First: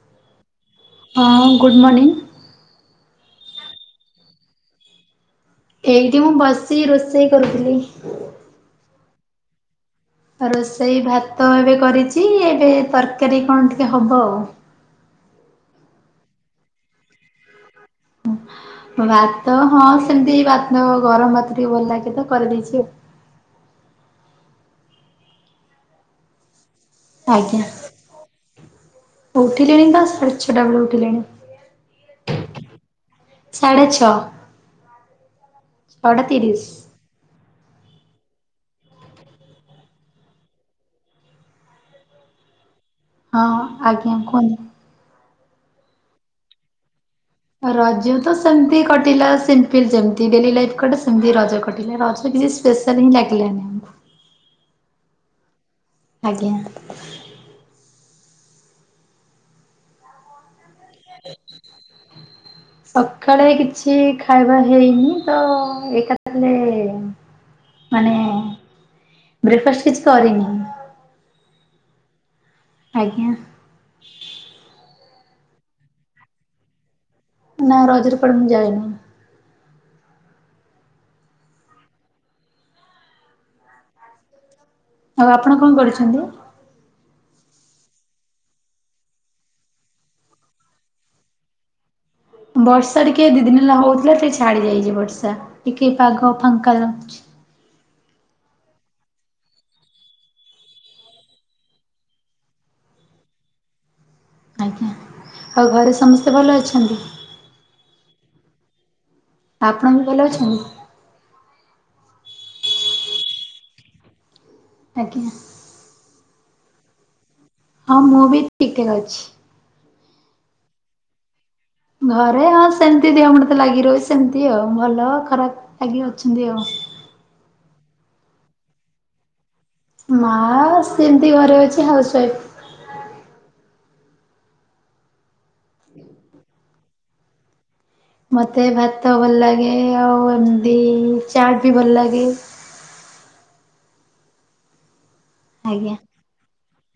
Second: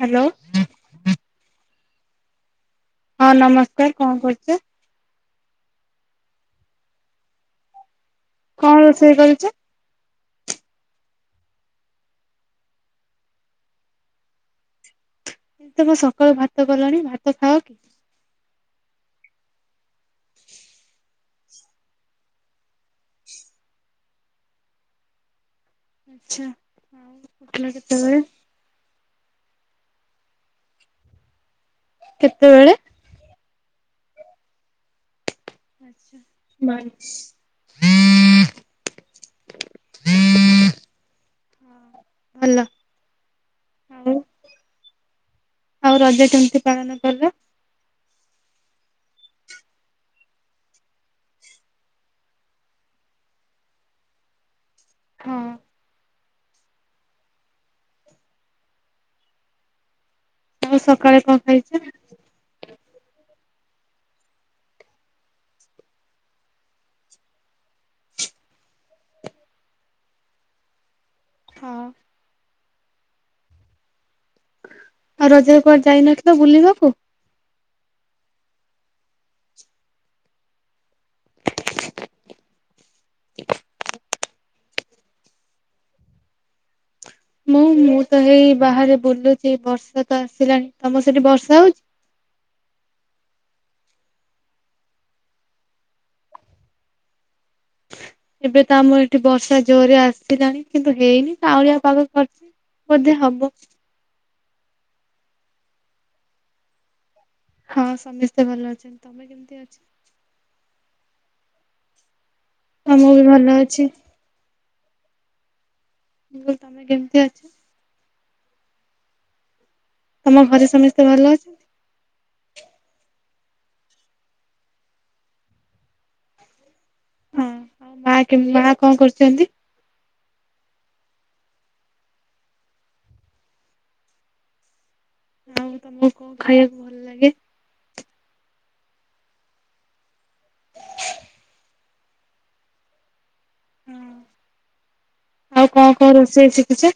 Hello ହଁ good morning. ହଁ ନମସ୍କାର କଣ କରୁଚ? ଏଇଠି ମୁଁ ବସି ରୋଷେଇ କରୁଥିଲି। କଣ ରୋଷେଇ କରୁଚ? ରୋଷେଇ ଭାତ ଏବେ କରିଚି ଏବେ ତରକାରୀ କଣ ଟିକେ ହବ ଆଉ। ତମ ସକାଳୁ ଭାତ କଲଣି ଭାତ ଖାଅ କି? ଭାତ ହଁ ସେମିତି ଭାତ ଗରମ ଭାତ ଟିକେ ଭଲ ଲାଗେ ତ କରିଦେଇଚି ଆଉ। [inaudible] ଆଛା ଆଜ୍ଞା ଉଠିଲ କେତେବେଳେ? ଉଠିଲିଣି ତ ସାଢେ଼ ଛ ଟା ବଳୁ ଉଠିଲିଣି। କେତେବେଳେ? ସାଢ଼େ ଛଅ। ଛଅଟା ତିରିଶ [inaudible] ହଲ। ହଁ ଆଜ୍ଞା କୁହନ୍ତୁ। ଆଉ ରଜ କେମିତି ପାଳନ କଲ? ରଜ ତ ସେମିତି କଟିଲା ସିମ୍ପଲ ଯେମିତି ଡେଲି ଲାଇଫ କଟେ ସେମିତି ରଜ କଟିଲା ରଜ କିଛି ସ୍ପେଶାଲ ହିଁ ଲାଗିଲାନି ଆମକୁ। ହଁ। ଆଜ୍ଞା। ଆଉ ସକାଳେ କଣ ଖାଇଛ? ସକାଳେ କି ଛି ଖାଇବା ହେଇନି ତ-ଏକାଥରେ ମାନେ ବ୍ରେକ୍ ଫାଷ୍ଟ କିଛି କରିନି। ହଁ। ଆଜ୍ଞା। ଆଉ ରଜରେ କୁଆଡେ ଯାଇନଥିଲ ବୁଲିବାକୁ? ନା ରଜରେ କୁଆଡେ ମୁଁ ଯାଇନି। ଆଉ ଆପଣ କଣ କରୁଛନ୍ତି? ମୁଁ ମୁଁ ତ ହେଇ ବାହାରେ ବୁଲୁଚି ବର୍ଷା ତ ଆସିଲାଣି। ତମ ସେଠି ବର୍ଷା ହଉଚି? ବର୍ଷା ଟିକେ ଦି ଦିନ ହେଲା ହଉଥିଲା ଟିକେ ଛାଡି ଯାଇଛି ବର୍ଷା ଟିକେ ପାଗ ଫାଙ୍କା ଲାଗୁଚି। ଏବେ ତ ଆମର ଏଠି ବର୍ଷା ଜୋରରେ ଆସିଲାଣି କିନ୍ତୁ ହେଇନି କାଉଁଳିଆ ପାଗ କରିଚି। ବୋଧେ ହବ। ଆଜ୍ଞା। ଆଉ ଘରେ ସମସ୍ତେ ଭଲ ଅଛନ୍ତି? ହଁ ମ ସମସ୍ତେ ଭଲ ଅଛନ୍ତି। ତମେ କେମିତି ଅଛ? ଆପଣ ବି ଭଲ ଅଛନ୍ତି? ମୁଁ ବି ଭଲ ଅଛି। ଆଜ୍ଞା। ମୁଁ କହିଲି ତମେ କେମିତି ଅଛ? ହଁ ମୁଁ ବି ଠିକ୍ ଠାକ୍ ଅଛି। ତମ ଘରେ ସମସ୍ତେ ଭଲ ଅଛନ୍ତି? ଘରେ ହଁ ସେମିତି ଦେହ ମୁଣ୍ଡ ତ ଲାଗି ରହିଚି ସେମିତି ଆଉ ଭଲ ଖରାପ ଲାଗି ଅଛନ୍ତି ଆଉ। ହଁ ଆଉ ମା ମା କଣ କରୁଛନ୍ତି? ମା ସେମତି ଘରେ ଅଛି ହାଉସ୍‌ୱାଇଫ। ଆଉ ତମକୁ କଣ ଖାଇବାକୁ ଭଲ ଲାଗେ? ମତେ ଭାତ ଭଲ ଲାଗେ ଆଉ ଏମିତି ଚାଟ୍ ବି ଭଲ ଲାଗେ। ହୁଁ ଆଉ ଆଜ୍ଞା। କଣ କଣ ରୋଷେଇ ଶିଖିଛ?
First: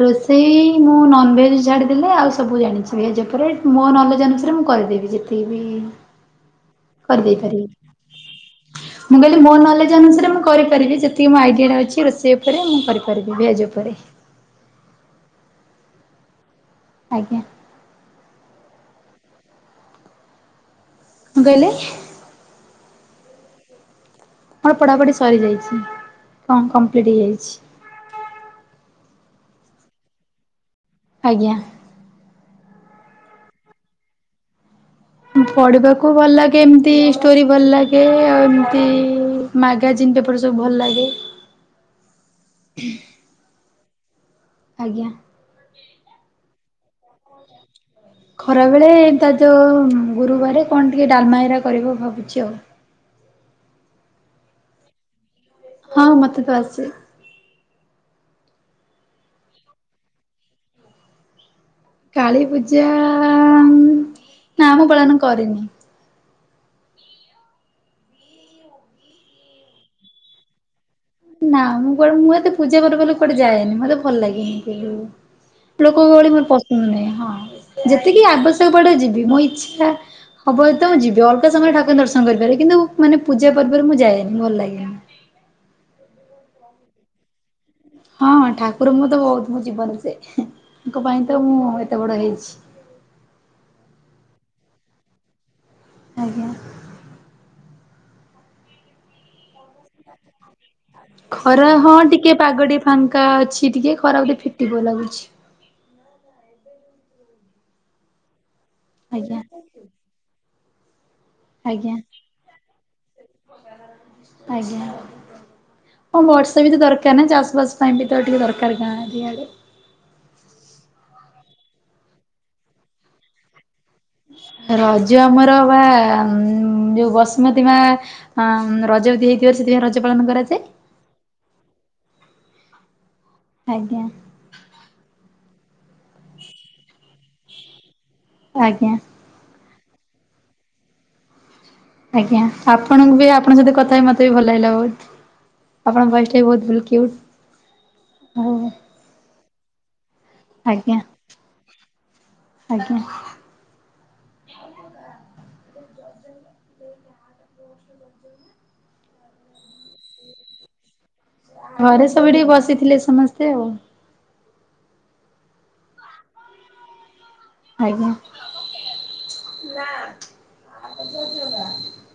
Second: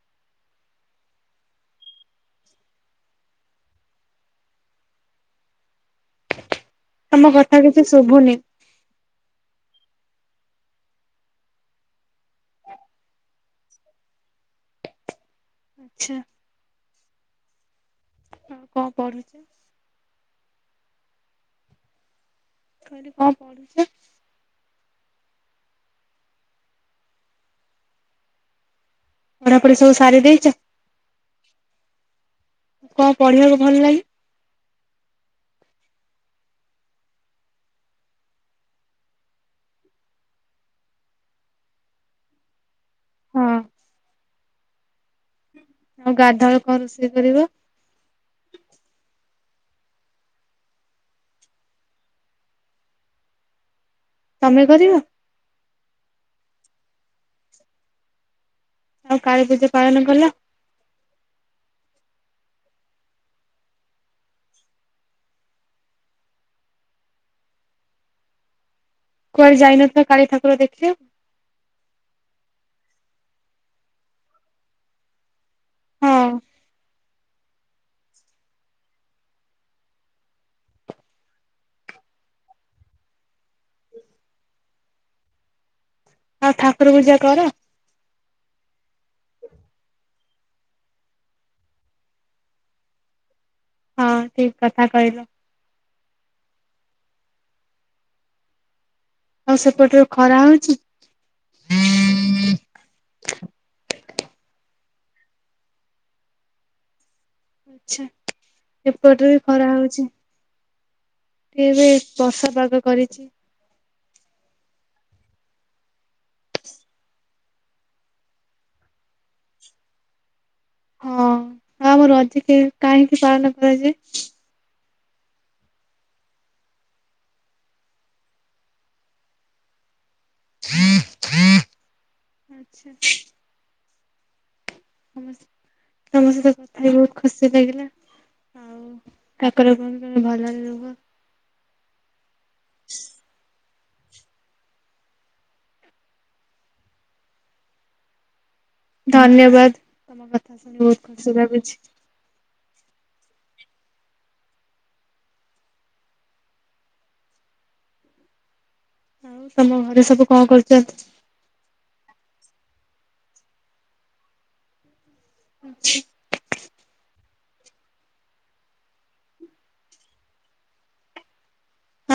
ରୋଷେଇ ମୁଁ ନନ୍‌ଭେଜ ଛାଡିଦଲେ ଆଉ ସବୁ ଜାଣିଛି ଭେଜ୍‌ ଉପରେ ମୋ ନଲେଜ୍‌ ଅନୁସାରେ ମୁଁ କରିଦେବି ଯେତିକି ବି ତମ କଥା କିଛି ଶୁଭୁନି କରିଦେଇପାରିବି। ମୁଁ କହିଲି ମୋ ନହଲେ ଅନୁସାରେ ମୁଁ କରିପାରିବି ଯେତିକି ମୋ ଆଇଡିଆ ଟା ଅଛି ରୋଷେଇ ଉପରେ ମୁଁ କରିପାରିବି ଭେଜ୍‌ ଉପରେ। ଛା। ଆଜ୍ଞା। ହଁ କଣ ପଢ଼ୁଚୁ? କଣ କହିଲେ? ଖାଲି କଣ ପଢୁଚ? ମୋର ପଢାପଢି ସରିଯାଇଛି କଣ କଂପ୍ଲିଟ୍ ହେଇଯାଇଛି। ପଢାପଢି ସବୁ ସାରି ଦେଇଛ? ଆଜ୍ଞା। କଣ ପଢିବାକୁ ଭଲ ଲାଗେ? ପଢିବାକୁ ଭଲ ଲାଗେ ଏମତି ଷ୍ଟୋରି ଭଲ ଲାଗେ ଆଉ ଏମତି ମାଗାଜିନ୍ ଯେପରି ସବୁ ଭଲ ଲାଗେ। [inaudible] [inaudible] ହଁ। ଆଜ୍ଞା। ଆଉ ଗାଧୁଆ ବେଳେ କଣ ରୋଷେଇ କରିବ? ଖରା ବେଳେ ତା ଯୋ ଗୁରୁବାରେ କଣ ଟିକେ ଡାଲମାଇରା କରିବ ଭାବୁଛି ଆଉ। ତମେ କରିବ? ହଁ ମତେ ତ ଆସେ। ଆଉ କାଳୀ ପୂଜା ପାଳନ କଲ? କାଳୀ ପୂଜା ଆ ନା ମୁଁ ପାଳନ କରିନି। କୁଆଡେ ଯାଇନ ତ କାଳୀ ଠାକୁର ଦେଖିବାକୁ। ନା ମୁଁ କୁଡେ ମୁଁ ଏତେ ପୂଜା ପର୍ବ ହେଲେ କୁଆଡେ ଯାଏନି ମତେ ଭଲ ଲାଗେନି ସେ ଯୋଉ ଲୋକ ହଁ ଗହଳି ମୋର ପସନ୍ଦ ନାହିଁ ହଁ ଯେତିକି ଆବଶ୍ୟକ ପଡେ ଯିବି ମୋ ଇଚ୍ଛା ହବ ଯଦି ତ ମୁଁ ଯିବି ଅଲଗା ସମୟରେ ଠାକୁର ଦର୍ଶନ କରିପାରେ କିନ୍ତୁ ମାନେ ପୂଜା ପର୍ବରେ ମୁଁ ଯାଏନି ଭଲ ଲାଗେନି। [inaudible] ଆଉ ଠାକୁର ପୂଜା କର? ହଁ ଠାକୁର ମୁଁ ତ ବହୁତ ମୋ ଜୀବନ ସେ ତାଙ୍କ ପାଇଁ ତ ମୁଁ ଏତେ ବଡ଼ ହେଇଛି। [inaudible] ଠିକ୍ କଥା କହିଲ। ଆଜ୍ଞା। ଆଉ ସେପଟରେ ଖରା ହୋଉ ଖରା ହଁ ଟିକେ ପାଗ ଟିକେ ଫାଙ୍କା ଅଛି ଟିକେ ଖରା ବୋଧେ ଫିଟି ପଇଲା ବୋ [inaudible] ଆଚ୍ଛା ଏପଟରେ ଆଜ୍ଞା ବି ଖରା ହୋଉଛି। ଏବେ ଆଜ୍ଞା ବର୍ଷା ପାଗ କରିଚି। ଆଜ୍ଞା। ଓଁ ବର୍ଷା ବି ତ ଦରକାର ନା ଚାଷ ବାସ ପାଇଁ କେତେବେଳେ ଟିକେ ଦରକାର ଗାଁ ବି ଏଇ ଆଡ଼େ। [inaudible] ହଁ ଆଉ ଆମ ରଜ ଅଧିକ କାହିଁକି ପାଳନ କରାଯାଏ? ରଜ ଆମର ବା ଯୋଉ ବସୁମତୀ ମା ଆ ରଜ ଯଦି ହେଇଥିବ ସେଥିପାଇ। ପାଳନ କରା ଆ୍ଛା ଆଜ୍ଞା ସମ ତମ ସହିତ କଥା ହ ବହୁତ ଖୁସି ଲାଗିଲା ଆଜ୍ଞା ଆଉ କଣ ଭଲ ଆଜ୍ଞା ଆପଣଙ୍କୁ ବି ଆପଣଙ୍କ ସତ କଥା ମତେ ବି ଭଲ ଲାଗିଲା ବହୁତ ଆପଣଙ୍କ ବସ ବି ବହୁଲଉ ଧନ୍ୟବାଦ ତମ କଥା ଶୁଣି ଆଜ୍ଞା। ବହୁତ ଖୁସି ଭାବୁଛି ଆଜ୍ଞା ହଁ ତମ ଘରେ ସବୁ କଣ କରୁଛନ୍ତି ଘରେ ସବୁଠିକେ ବସିଥିଲେ ସମସ୍ତେ ଆଉ ଆଛା ଆଜ୍ଞା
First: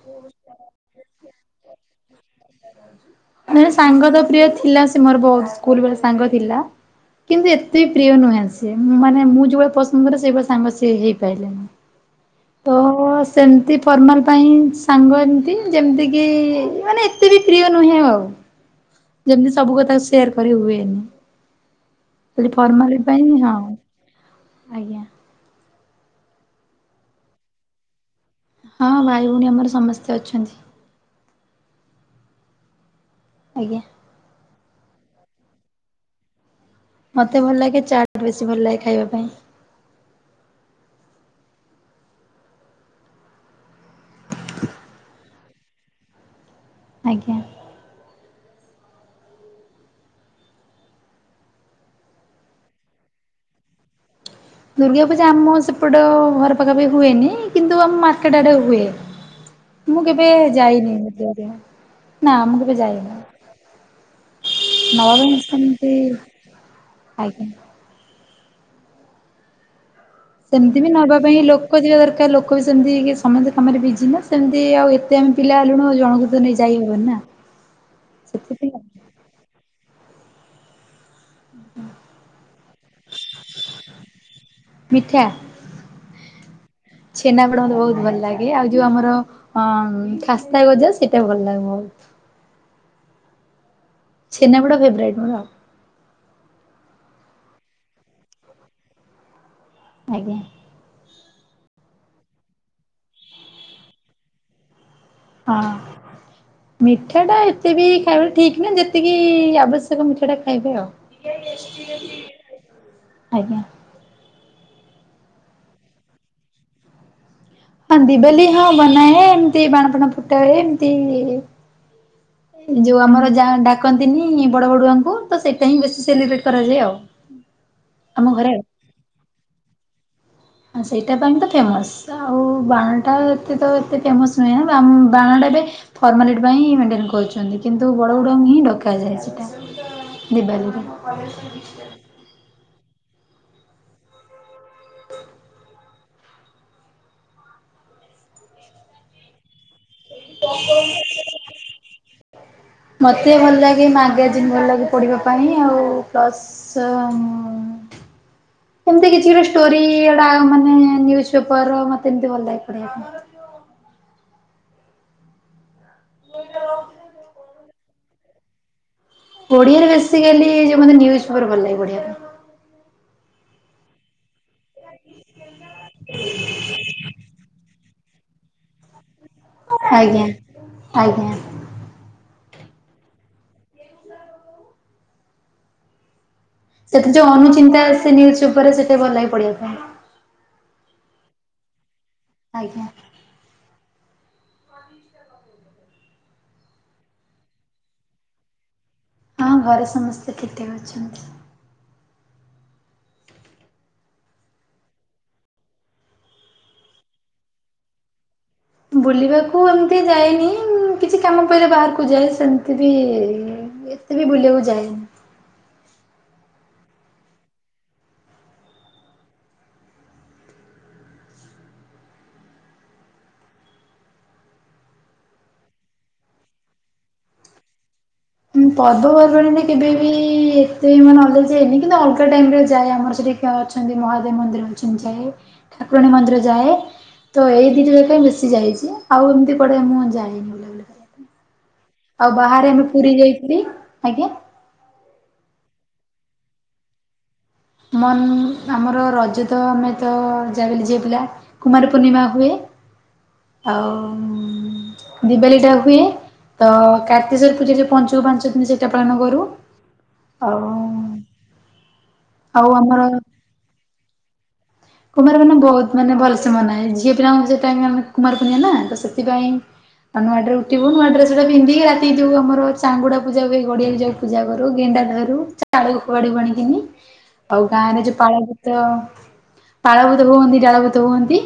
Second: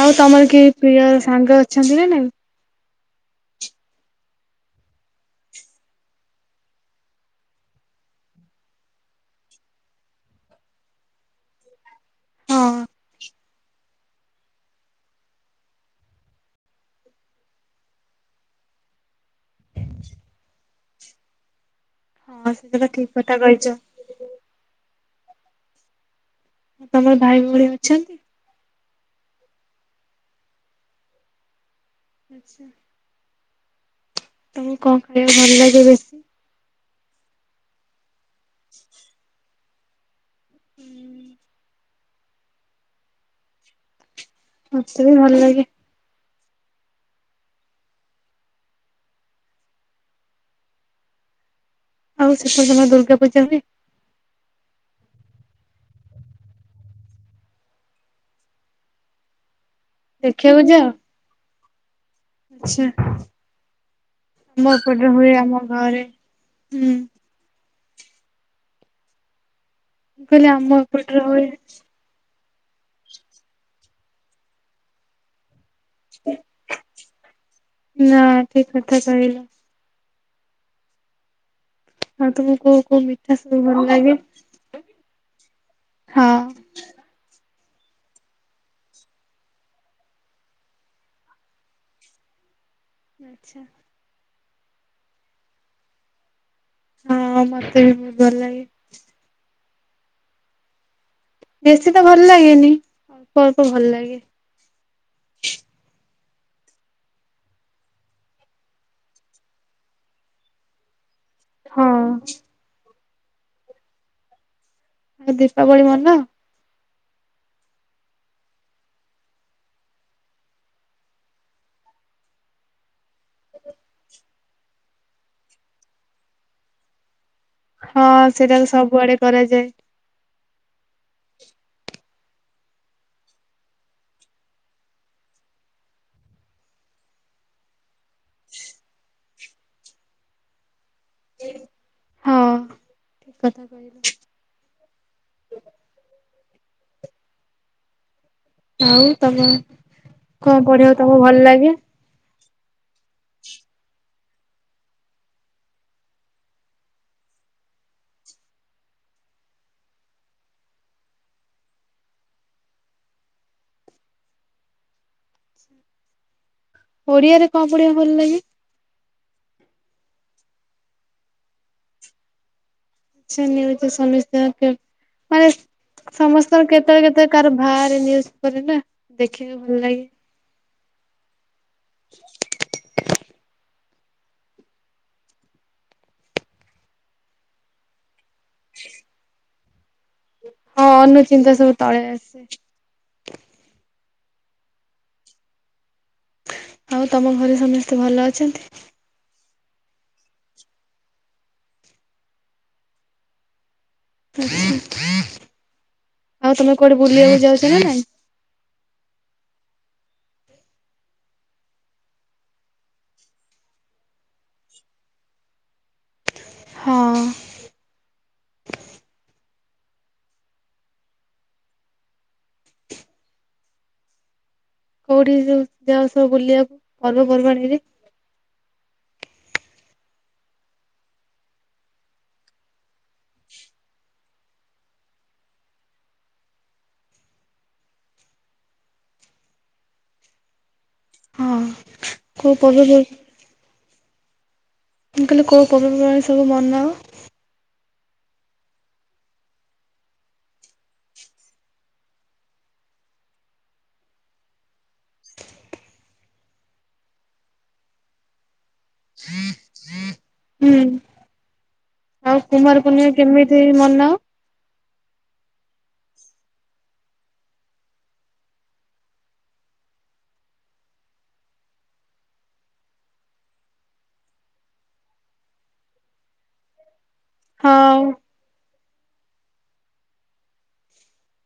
ଆଉ ତମର କିହି ପ୍ରିୟ ସାଙ୍ଗ ଅଛନ୍ତି ନା ନାଇ ମ ସାଙ୍ଗ ତ ପ୍ରିୟ ଥିଲା ସେ ମୋର ବହୁତ ସ୍କୁଲ ସାଙ୍ଗ ଥିଲା କିନ୍ତୁ ଏତେ ପ୍ରିୟ ନୁହେଁ ସିଏ ମାନେ ମୁଁ ଯୋଉଭଳେ ପସନ୍ଦ କରେ ସେଇଭଳିଆ ସାଙ୍ଗ ସି ହେଇପାରିଲନି ହଁ ତ ସେମିତି ଫର୍ମାଲ ପାଇଁ ସାଙ୍ଗ ଏମିତି ଯେମିତି କିି ମାନେ େ ବି ପ୍ରିୟ ନୁହେଁ ଆଉ ଯେମିତି ସବୁ କଥା ସେୟାର କରି ହୁଏନି ହଁ ଖାଲି ସେଟା ତ ଫର୍ମାଲି ଠିକ ପାଇଁ କଥା ହଁ କହିଛ। ଆଜ୍ଞା ତମର ଭାଇ ଭଉଣୀ ଅଛନ୍ତି ହଁ ଭାଇ ଭଉଣୀ ଆମର ସମସ୍ତେ ଅଛନ୍ତି ଆଚ୍ଛା ଆଜ୍ଞା ତମକୁ କଣ ଖାଇବା ଭଲ ଲାଗେ ବେଶୀ ମତେ ଭଲ ଲାଗେ ଚାୁ ବେଶୀ ଭଲ ଲାଗେ ଖାଇବା ପାଇଁ ହୁଁ ମତେ ବି ଭଲ ଲାଗେ ଆଜ୍ଞା ଆଉ ଶେଷ ଦିନ ଦୁର୍ଗା ପୂଜାାରେ ଦୁର୍ଗା ପୂଜା ଆମ ସେପଟେ ଘର ପାଖାପ ହୁଏନି କିନ୍ତୁ ଆମ ମାର୍କେଟ ଆଡେ ହୁଏ ମୁଁ କେବେ ଦେଖିବାକୁ ଯାଅ? ଯାଇନି ନା ମୁଁ କେବେ ଆଚ୍ଛା ଯାଇନି ଆମ ଏପଟରେ ନବା ହୁଏ ଆମ ପାଇଁଥାତି ଘରେ ହୁଁ। ମୁଁ ଆଜ୍ଞା କହିଲି ଆମ ସେମିତି ବି ନବା ଏପଟରେ ପାଇଁ ହୁଏ ଲୋକ ଯିବା ଦରକାର ଲୋକ ଲୋକ ବି ସେମିତି ସମସ୍ତେ କାମରେ ବିଜି ନା ସେମିତି ଆଉ ଏତେ ଆମେ ପିଲା ଜଣଙ୍କୁ ତ ନେଇ ଯାଇ ହବନି ନା ନା ସେ ଠିକ କଥା କହିଲ। ଆଉ ତମକୁ କୋଉ କୋଉ ମିଠା ସବୁ ଭଲ ଲାଗେ ମିଠା ହଁ ପ ବହୁତ ଭଲ ଲାଗେ ଆଉ ଯୋଉ ଆମର ଅ ଖାସ୍ତା ଗଜ ସେଇଟା ବି ଭଲ ଲାଗେ ବହୁତ ଆଚଛା ିନ୍ ପଡ ଫେବରାଇଟ ମର ହଁ ମତେ ବିହୁତ ଭଲଇ ଆଜ୍ଞା ବେଶୀ ତ ଭଲ ଲାଗେନି ଅଳ୍ପ ଅଳ୍ପ ଭଲ ଲାଗେ ହଁ ମିଠା ଟା ଏତେ ବି ଖାଇବା ଠିକ ନା ଯେତିକି ଆବଶ୍ୟକ ମିଠା ଟା ଖାଇବେ ହଁ ଆଉ ଆଉ ଆଜ୍ଞା ଆଉ ଦୀପାବଳି ମନ ହଁ ଦିବାଲି ହଁ ବନାଏ ଏମତି ବାଣ ଫାଣ ଫୁଟ ହୁଏ ଏମତି ଯୋଉ ଆମର ଯାହା ଡାକନ୍ତିନି ବଡବଡୁଆଙ୍କୁ ତ ସେଥିପାଇଁ ବେଶୀ ସେଲିବ୍ରେଟ କରାଯାଏ ଆଉ। ହଁ ଆମ ସେଇଟା ତ ସବୁଆଡେ କରାଯାଏ। ହଁ ସେଇଟା ପାଇଁ ତ ଫେମୋସ ଆଉ ବାଣ ଟା ହେତେ ତ ହେତେ ଫେମସ୍ ନୁହେଁ ନା ବାଣ ଟା ଏବେ ଫର୍ମାଲିଟୀ ପାଇଁ ମେଣ୍ଟେନ କରୁଛନ୍ତି। କିନ୍ତୁ ବଡ଼ବଡୁଆ ହିଁ ଡକାଯାଏ ସେଟା ଦିିବାଲିୀରେ। ହୁଁ [inaudible] ଆଉ ତମ, କଣ ପଢ଼ିବାକୁ ତମକୁ ଭଲ ଲାଗେ? ମତେ ଭଲ ଲାଗେ ମାଗାଜିନ୍ ଭଲ ଲାଗେ ପଢିବା ପାଇଁ ଆଉ ପ୍ଲସ୍ ଏମତି କିଛି ଗୋଟେ ଷ୍ଟୋରି ଏଡା ମାନେ ନିଉଜ୍ ପେପର ମତେଏମତି ଭଲ ଲାଗ ପଢିବା ପାଇଁ। [unintelligible] ଓଡିଆରେ କଣ ପଢିବାକୁ ଭଲ ଲାଗେ? ଓଡିଆରେ ବେଶୀକାଲି ଯୋଉ ମାନେ ନିଉଜ୍ ପେପର ଭଲ ଲାଗେ ପଢିବା ପାଇଁ। ଆଚ୍ଛା ନିଉଜ ତ ସମସ୍ତଙ୍କର ଫେବ [unintelligible] ସମସ୍ତଙ୍କର କେତେବେଳ କେତେବେଳେ କାହାର ଭାର ନିଉଜ୍ ପେପର ନା ଦେଖିବାକୁ ଭଲ ଲାଗେ। ଆଜ୍ଞା ଆଜ୍ଞା। [unintelligible] ସେଥିେରେ ଯୋଉ ଅନୁଚିନ୍ତା ସେ ନିଉଜ୍ ପେପର ରେ ସେଟା ବି ଭଲଲାଗେ ପଢିବା କୁ। ହଁ ଅନୁଚିନ୍ତା ସବୁ ତଳେ ଆସେ। ଆଜ୍ଞା। ଆଉ ତମ ଘରେ ସମସ୍ତେ ଭଲ ଅଛନ୍ତି। ହଁ ଘରେ ସମସ୍ତେ ଠିକ ଠାକ ଅଛନ୍ତି। ଆଉ ତମେ କୁଆଡେ ବୁଲିବାକୁ ଯାଉଛ ନା ନାଇଁ। ବୁଲିବାକୁ ଏମିତି ଯାଇନି ଉଁ। କିଛି କାମ ପିଇଲେ ବାହାରକୁ ଯାଏ ସେମିତି ବି ଏତେ ବି ବୁଲିବାକୁ ଯାଏନି। [unintelligible] ହଁ। କୋଉଠିକି ସବୁ ଯାଅ ସବୁ ବୁଲିବାକୁ ପର୍ବପର୍ବାଣି ହେଲେ ପର୍ବପର୍ବାଣଣିରେ କେବେ ବି ଏତେ ମାନେ ଅଲଗା ଯାଏନି କିନ୍ତୁ ଅଲଗା ଟାଇମ ରେ ଯାଏ ଆମର ସେଠି। ହଁ ଅଛନ୍ତି ମହାଦେବ ମନ୍ଦିର ଅଛନ୍ତି ଯାଏ ଠାକୁରାଣୀ ମନ୍ଦିର ଯାଏ। ତ ଏଇ ଦିଟା ଯାାଗା ମୁ ବେଶି ଯାଇଛି ଆଉ ଏମିତି କୁଆଡେ ମୁଁ ଯାଇନି। ହଁ ଆଉ କୋଉ ବାହାରେ ଆମେ ପୁରୀ ଯାଇଥିଲି, ଆଜ୍ଞା। ମୁ କହିଲି କୋଉ ପର୍ବ ପର୍ବାଣୀ ସବୁ ବନାଅ? ମନ ଆମର ରଜ ତ ଆମେ ତ ଯାହା ବି ହେଲେ ଝିଅ ପିଲା କୁମାର ପୂର୍ଣ୍ଣିମା ହୁଏ। [inaudible] ଆଉ ଦିିବାଲି ଟା ହୁଏ। ଅ କାର୍ତ୍ତିେଶ୍ଵର ପୂଜା ଯୋଉ ପଞ୍ଚୁକ ପାଞ୍ଚ ଦିନ ସେଇଟା ପାଳନ କରୁ। ଆଉ ହୁଁ। ଆଉ କୁମାର ଆମର। ପୂର୍ଣ୍ଣିମା କେମିତି ମନାଅ? କୁମାର ପୂର୍ଣ୍ଣିମା ବହୁତ୍ ମାନେ ଭଲସେ ମନାଏ ଝିଅ ପିିଲାକଙ୍କ ସେଇତ୍ ପାଇଁ ଆମେ କୁମାର ପୁର୍ଣିମା ନା ତ ସେଥିପାଇଁ। ଆଉ ନୂଆଡେ ଉଠିବୁ ନୂଆ ଡ୍ରେସ ଗୋଟେ ପିନ୍ଧିକି ରାତି ଯୋଉ ଆମର ଚାଙ୍ଗୁଡା ପୂଜା ହୁଏ ଗଡିଆକୁ ଯାଇ ପୂଜାୁ କରୁ ‌ଗିନ୍ [unintelligible] ଚାଳକୁ ଫୋପାଡିବୁ ଅଣିକିନି ଆଉ ଗାଁରେ ହଁ ଯୋଉ ପଳଭୂତ ପାଳଭୂତ ହୁଅନ୍ତି ଡାଳଭୂତ ହୁଅନ୍ତି।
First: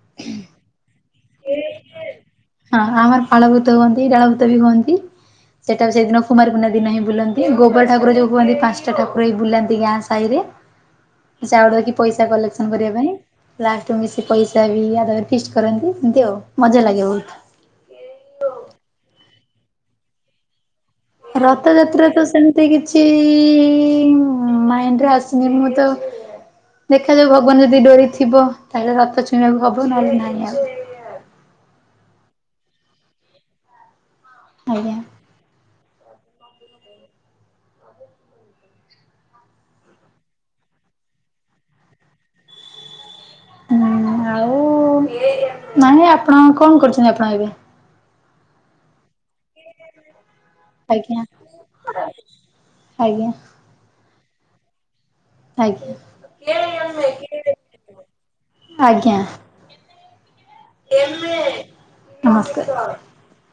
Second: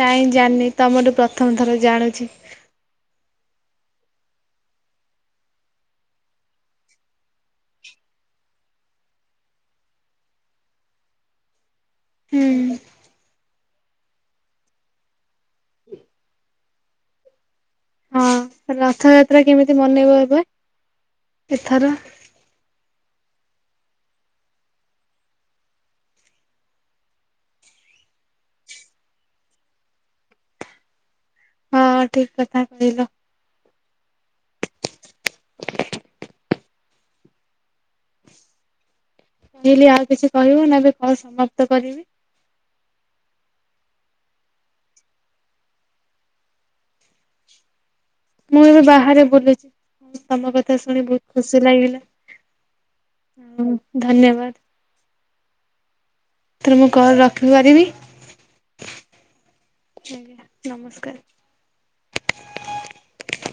ନାଇଁ ଜାଣିନି ତମ ଠୁ ପ୍ରଥମ ଥର ଜାଣୁଛି। ହଁ ଆମର ପାଳଭୂତ ହୁଅନ୍ତି ଡାଳଭୂତ ବି ହୁଅନ୍ତି। ସେଟା ସେଇଦିନ କୁମାରପୂର୍ଣ୍ଣିମା ଦିନ ହିଁ ବୁଲନ୍ତି ଗୋଵର ଠାକୁର ଯୋଉ କୁହନ୍ତି ପାଞ୍ଚଟା ଠାକୁର ହୋଇ ବୁଲାନ୍ତି ଗାଁ ସାହିରେ। [unintelligible] [inaudible] ପଇସା ହୁଁ କଲେକ୍ସନ କରିବା ପାଇଁ, ଲାଷ୍ଟ ମିଶି ପଇସା ବି ଫିଷ୍ଟ କରନ୍ତି। ହାଲୋ ମଜା ଲାଗେ ବହୁତ। ହଁ ରଥଯାତ୍ରା କେମିତି ମନେଇବ ଏବେ? ଏଥର ରଥଯାତ୍ରା ତ ସେମିତି କିଛି [inaudible] ମାଇଣ୍ଡି ରେ ଆସିନି ମୁଁ ତ। ଦେଖାଯାଉ ଭଗବାନ ଯଦି ଡ଼ୋରିଥିବ, ତାହେଲେ ରଥ ଛୁଇଁବାକୁ ହବ ନହେଲେ ନାଇଁ ଆଉ। ହଁ ଠିକ୍ କଥା କହିଲ। ଆଜ୍ଞା। କହିଲି ଆଉ କିଛି କହିବୁ ନା ଏବେ କଲ୍ ସମାପ୍ତ କରିବି। ହୁଁ ଆଉ ନାଇଁ ଆପଣ କଣ କରୁଛନ୍ତି ଆପଣ ଏବେ? ମୁଁ ଏବେ ବାହାରେ ବୁଲଛି। ତମ କଥା ଶୁଣି ଆଜ୍ଞା ବହୁତ ଖୁସି ଲାଗିଲା, ଆଜ୍ଞା ଆଊ ଧନ୍ୟବାଦ। ଆଜ୍ଞା, ଏଥର ମୁଁ କଲ୍ ରଖିପାରିବି ଆଜ୍ଞା। ଆଜ୍ଞା ନମସ୍କାର।